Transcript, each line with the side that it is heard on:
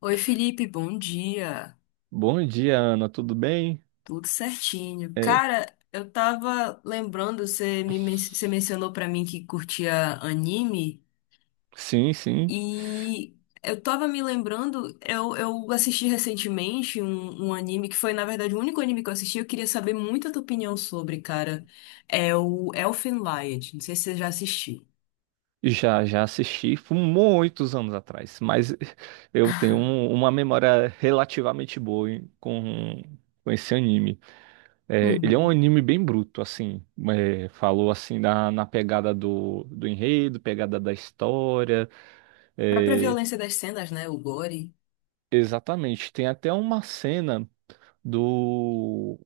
left: Oi, Felipe, bom dia.
right: Bom dia, Ana, tudo bem?
left: Tudo certinho.
right: É,
left: Cara, eu tava lembrando, você mencionou pra mim que curtia anime
right: sim, sim,
left: e eu tava me lembrando, eu assisti recentemente um anime que foi, na verdade, o único anime que eu assisti, eu queria saber muito a tua opinião sobre, cara. É o Elfen Lied. Não sei se você já assistiu.
right: já assisti, foi muitos anos atrás, mas eu tenho uma memória relativamente boa com esse anime. É, ele é um
left: Uhum.
right: anime bem bruto, assim, falou assim na pegada do enredo, pegada da história.
left: Própria
right: É,
left: violência das cenas, né? O gore.
right: exatamente. Tem até uma cena do,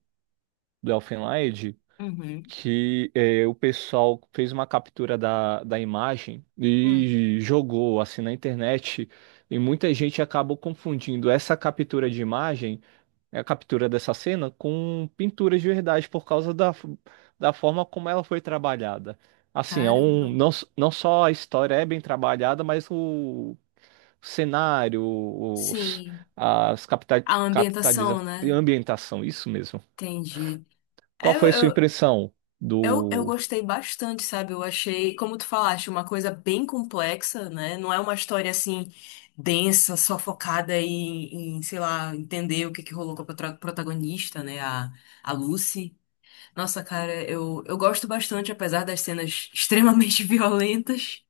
right: do Elfen Lied
left: Uhum.
right: que o pessoal fez uma captura da imagem
left: Hum.
right: e jogou assim na internet. E muita gente acabou confundindo essa captura de imagem, a captura dessa cena, com pintura de verdade, por causa da forma como ela foi trabalhada. Assim,
left: Caramba.
right: não, s- não só a história é bem trabalhada, mas o cenário, os,
left: Sim.
right: as capita,
left: A
right: capitaliza,
left: ambientação, né?
right: ambientação, isso mesmo.
left: Entendi.
right: Qual
left: É, Eu,
right: foi a sua
left: eu,
right: impressão
left: eu
right: do.
left: gostei bastante, sabe? Eu achei, como tu falaste, uma coisa bem complexa, né? Não é uma história assim densa, só focada sei lá, entender o que que rolou com a protagonista, né? A Lucy. Nossa, cara, eu gosto bastante, apesar das cenas extremamente violentas.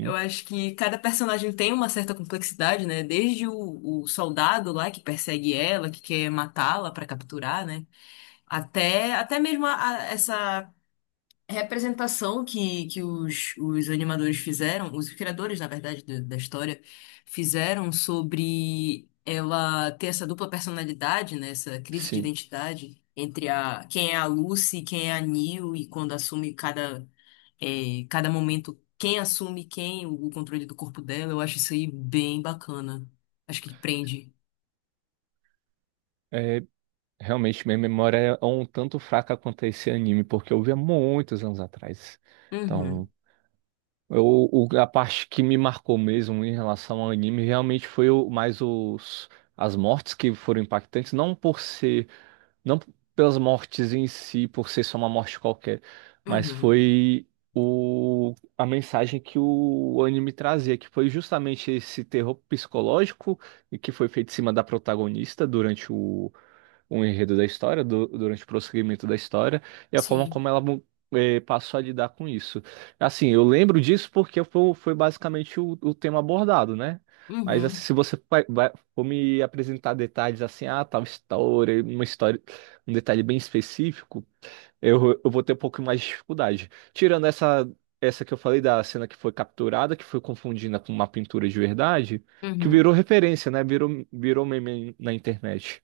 left: Eu acho que cada personagem tem uma certa complexidade, né? Desde o soldado lá que persegue ela, que quer matá-la pra capturar, né? Até mesmo essa representação que os animadores fizeram, os criadores, na verdade, da história, fizeram sobre ela ter essa dupla personalidade, né? Essa crise de
right: Sim,
left: identidade entre a, quem é a Lucy, quem é a Neil, e quando assume cada, cada momento, quem assume quem, o, controle do corpo dela, eu acho isso aí bem bacana. Acho que prende.
right: é, realmente minha memória é um tanto fraca quanto a esse anime, porque eu vi há muitos anos atrás.
left: Uhum,
right: Então, eu, a parte que me marcou mesmo em relação ao anime realmente foi as mortes que foram impactantes. Não por ser, não pelas mortes em si, por ser só uma morte qualquer, mas
left: uhum,
right: foi a mensagem que o anime trazia, que foi justamente esse terror psicológico e que foi feito em cima da protagonista durante o enredo da história, durante o prosseguimento da história, e a forma
left: sim.
right: como ela passou a lidar com isso. Assim, eu lembro disso porque foi, basicamente o tema abordado, né? Mas assim,
left: Uhum,
right: se você for me apresentar detalhes assim, ah, tal história, uma história, um detalhe bem específico, eu vou ter um pouco mais de dificuldade. Tirando essa que eu falei da cena que foi capturada, que foi confundida com uma pintura de verdade, que
left: uhum.
right: virou referência, né? Virou meme na internet.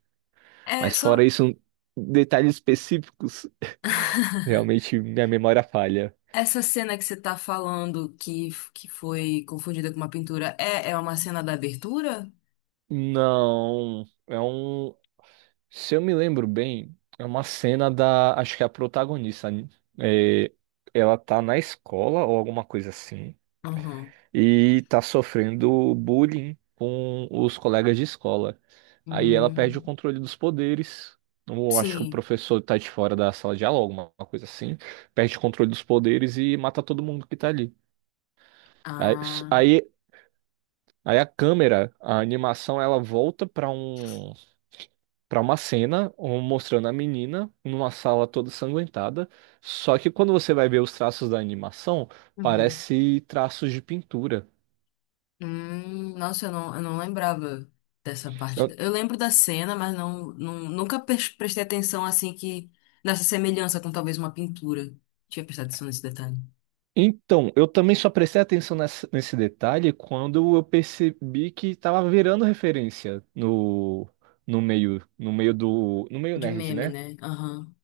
left: É
right: Mas fora
left: só.
right: isso, detalhes específicos, realmente minha memória falha.
left: Essa cena que você tá falando que foi confundida com uma pintura é, é uma cena da abertura?
right: Não. Se eu me lembro bem, é uma cena da. Acho que é a protagonista, né? É, ela tá na escola ou alguma coisa assim.
left: Uhum.
right: E tá sofrendo bullying com os colegas de escola. Aí ela perde o
left: Hum,
right: controle dos poderes. Eu acho que o
left: sim.
right: professor tá de fora da sala de aula, alguma coisa assim. Perde o controle dos poderes e mata todo mundo que tá ali. Aí,
left: Ah.
right: aí, aí, a câmera, a animação, ela volta para uma mostrando a menina numa sala toda sanguentada. Só que quando você vai ver os traços da animação,
left: Uhum.
right: parece traços de pintura.
left: Nossa, eu não lembrava dessa parte.
right: Eu-
left: Eu lembro da cena, mas não, não, nunca prestei atenção assim que nessa semelhança com talvez uma pintura. Tinha prestado atenção nesse detalhe.
right: Então, eu também só prestei atenção nesse detalhe quando eu percebi que estava virando referência no meio
left: De
right: nerd,
left: meme,
right: né?
left: né? Aham.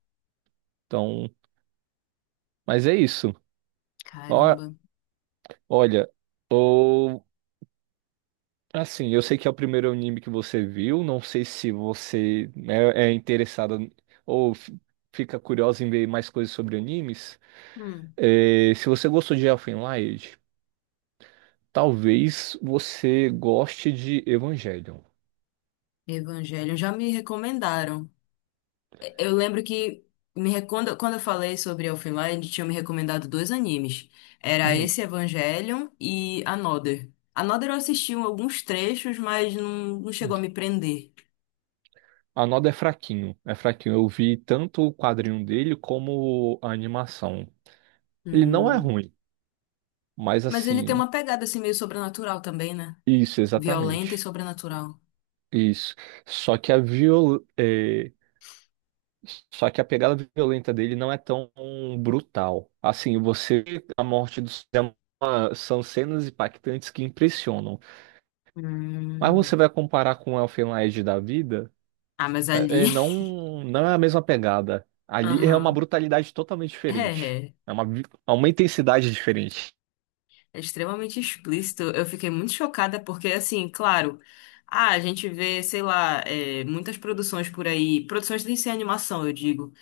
right: Então, mas é isso. Ó-
left: Caramba.
right: Olha, assim, eu sei que é o primeiro anime que você viu, não sei se você é interessada ou fica curiosa em ver mais coisas sobre animes.
left: Hum.
right: É, se você gostou de Elfen Lied, talvez você goste de Evangelion.
left: Evangelho. Já me recomendaram. Eu lembro que quando quando eu falei sobre Elfenlight, tinham me recomendado dois animes. Era
right: Hum.
left: esse Evangelion e Another. Another eu assisti alguns trechos, mas não, não chegou a me prender.
right: A Noda é fraquinho, é fraquinho. Eu vi tanto o quadrinho dele como a animação. Ele não é
left: Hum.
right: ruim, mas
left: Mas ele tem
right: assim,
left: uma pegada assim meio sobrenatural também, né?
right: isso,
left: Violenta e
right: exatamente.
left: sobrenatural.
right: Isso. Só que a viol eh, Só que a pegada violenta dele não é tão brutal. Assim, você, a morte do Sam, são cenas impactantes que impressionam. Mas você
left: Hum.
right: vai comparar com o Elfen Lied da vida,
left: Ah, mas
right: é,
left: ali.
right: é, não, não é a mesma pegada. Ali é uma
left: Aham.
right: brutalidade totalmente
left: É,
right: diferente.
left: é.
right: É uma intensidade diferente.
left: É extremamente explícito. Eu fiquei muito chocada porque, assim, claro, ah, a gente vê, sei lá, é, muitas produções por aí, produções de sem animação, eu digo,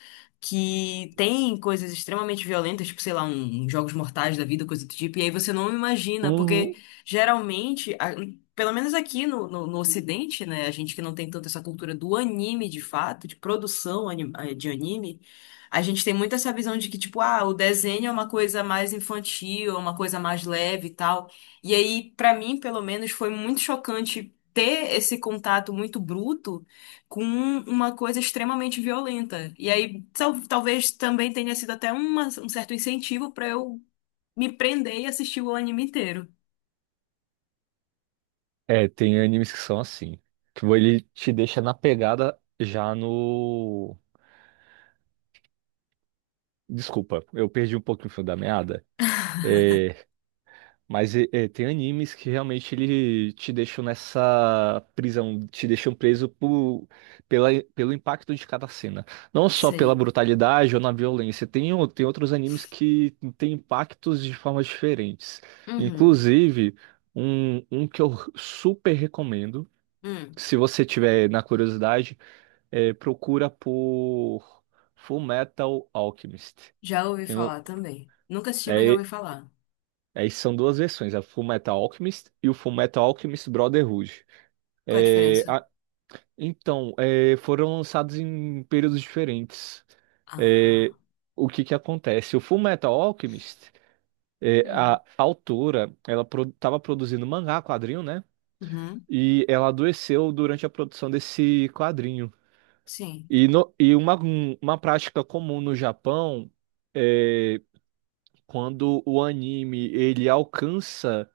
left: que tem coisas extremamente violentas, tipo, sei lá, um Jogos Mortais da vida, coisa do tipo, e aí você não imagina, porque
right: Uhum.
left: geralmente, pelo menos aqui no Ocidente, né, a gente que não tem tanto essa cultura do anime de fato, de produção de anime. A gente tem muito essa visão de que, tipo, ah, o desenho é uma coisa mais infantil, é uma coisa mais leve e tal. E aí, pra mim, pelo menos, foi muito chocante ter esse contato muito bruto com uma coisa extremamente violenta. E aí, talvez também tenha sido até um certo incentivo pra eu me prender e assistir o anime inteiro.
right: É, tem animes que são assim. Que ele te deixa na pegada já no. Desculpa, eu perdi um pouquinho o fio da meada. É, Mas tem animes que realmente ele te deixam nessa prisão, te deixam preso pelo impacto de cada cena. Não só pela
left: Sei.
right: brutalidade ou na violência. Tem outros animes que têm impactos de formas diferentes.
left: Uhum.
right: Inclusive, um que eu super recomendo,
left: Hum.
right: se você tiver na curiosidade, procura por Full Metal Alchemist.
left: Já ouvi
right: Tem
left: falar também. Nunca assisti, mas já
right: um,
left: ouvi falar.
right: Aí são duas versões, a Full Metal Alchemist e o Full Metal Alchemist Brotherhood.
left: Qual é a
right: É,
left: diferença?
right: a- então, foram lançados em períodos diferentes. É,
left: Ah.
right: o que que acontece? O Full Metal Alchemist,
left: Hum.
right: a autora, ela estava produzindo mangá, quadrinho, né?
left: Uhum.
right: E ela adoeceu durante a produção desse quadrinho.
left: Sim.
right: E, uma prática comum no Japão é, quando o anime ele alcança,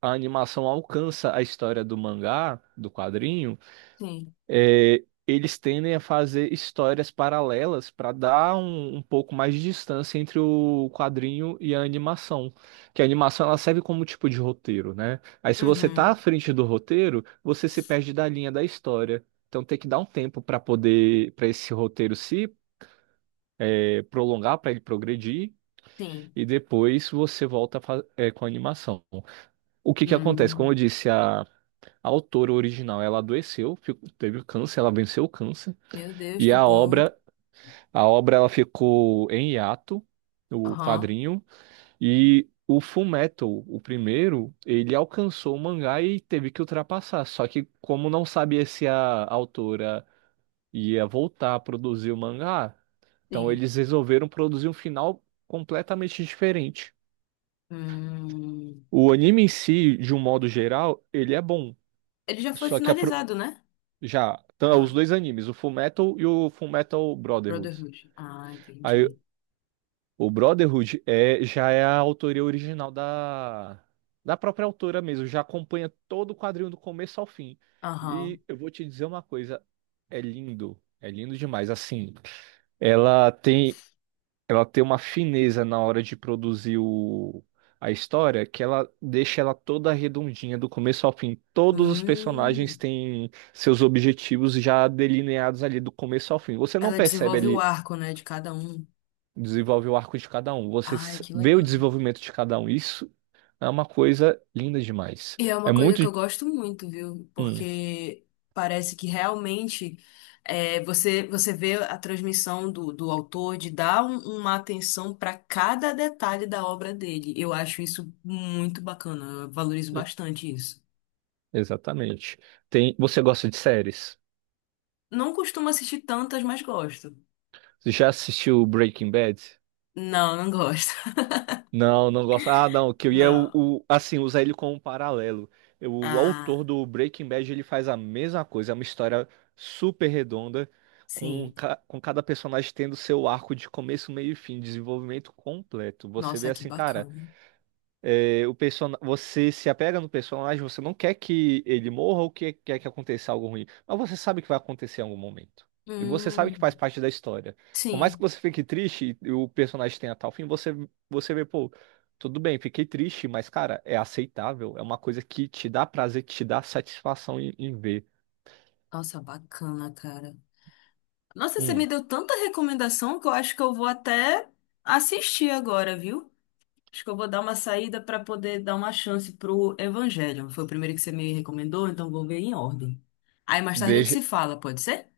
right: a animação alcança a história do mangá, do quadrinho,
left: Sim.
right: eles tendem a fazer histórias paralelas para dar um pouco mais de distância entre o quadrinho e a animação. Que a animação ela serve como tipo de roteiro, né? Aí se você tá à
left: Uhum,
right: frente do roteiro, você se perde da linha da história. Então tem que dar um tempo para poder, para esse roteiro se prolongar, para ele progredir
left: sim.
right: e depois você volta a com a animação. O que que acontece? Como
left: Hum,
right: eu disse, a autora original, ela adoeceu, teve câncer, ela venceu o câncer,
left: meu Deus,
right: e
left: que
right: a
left: bom.
right: obra, a obra ela ficou em hiato, o
left: Aham,
right: quadrinho, e o Fullmetal, o primeiro, ele alcançou o mangá e teve que ultrapassar, só que como não sabia se a autora ia voltar a produzir o mangá, então
left: sim.
right: eles resolveram produzir um final completamente diferente.
left: Hum,
right: O anime em si, de um modo geral, ele é bom.
left: ele já foi
right: Só que a pro-
left: finalizado, né?
right: já, tá, os
left: Ah,
right: dois animes, o Fullmetal e o Fullmetal Brotherhood.
left: Brotherhood. Ah,
right: Aí,
left: entendi.
right: o Brotherhood já é a autoria original da própria autora mesmo, já acompanha todo o quadrinho do começo ao fim.
left: Aham.
right: E eu vou te dizer uma coisa, é lindo demais. Assim, ela tem. ela tem uma fineza na hora de produzir a história que ela deixa ela toda redondinha do começo ao fim. Todos os personagens
left: Hum,
right: têm seus objetivos já delineados ali do começo ao fim. Você não
left: ela
right: percebe
left: desenvolve o
right: ali,
left: arco, né, de cada um.
right: desenvolve o arco de cada um, você
left: Ai, que
right: vê o
left: legal.
right: desenvolvimento de cada um. Isso é uma coisa linda demais.
left: E é
right: É
left: uma coisa
right: muito.
left: que eu gosto muito, viu?
right: Hum,
left: Porque parece que realmente é, você você vê a transmissão do autor de dar uma atenção para cada detalhe da obra dele. Eu acho isso muito bacana, eu valorizo bastante isso.
right: exatamente. Você gosta de séries?
left: Não costumo assistir tantas, mas gosto.
right: Você já assistiu Breaking Bad?
left: Não, não gosto.
right: Não, não gosto. Ah, não, que eu ia
left: Não.
right: assim, usar ele como um paralelo. O autor
left: Ah,
right: do Breaking Bad, ele faz a mesma coisa, é uma história super redonda,
left: sim.
right: com cada personagem tendo seu arco de começo, meio e fim, desenvolvimento completo. Você vê
left: Nossa, que
right: assim, cara,
left: bacana.
right: você se apega no personagem, você não quer que ele morra ou que quer que aconteça algo ruim, mas você sabe que vai acontecer em algum momento. E você sabe que faz
left: Hum,
right: parte da história. Por mais que
left: sim.
right: você fique triste e o personagem tenha tal fim, você vê, pô, tudo bem, fiquei triste, mas, cara, é aceitável. É uma coisa que te dá prazer, que te dá satisfação em ver.
left: Nossa, bacana, cara. Nossa, você
right: Hum,
left: me deu tanta recomendação que eu acho que eu vou até assistir agora, viu? Acho que eu vou dar uma saída para poder dar uma chance pro Evangelho. Foi o primeiro que você me recomendou, então vou ver em ordem. Aí mais tarde a gente
right: veja.
left: se fala, pode ser?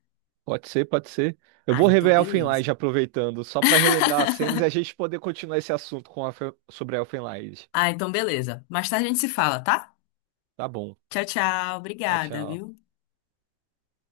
right: Pode ser, pode ser. Eu
left: Ah,
right: vou
left: então
right: rever
left: beleza.
right: Elfenlight aproveitando, só pra relembrar as cenas e a gente poder continuar esse assunto sobre Elfenlight.
left: Ah, então beleza. Mais tarde a gente se fala, tá?
right: Tá bom.
left: Tchau, tchau.
right: Tchau,
left: Obrigada,
right: tchau.
left: viu?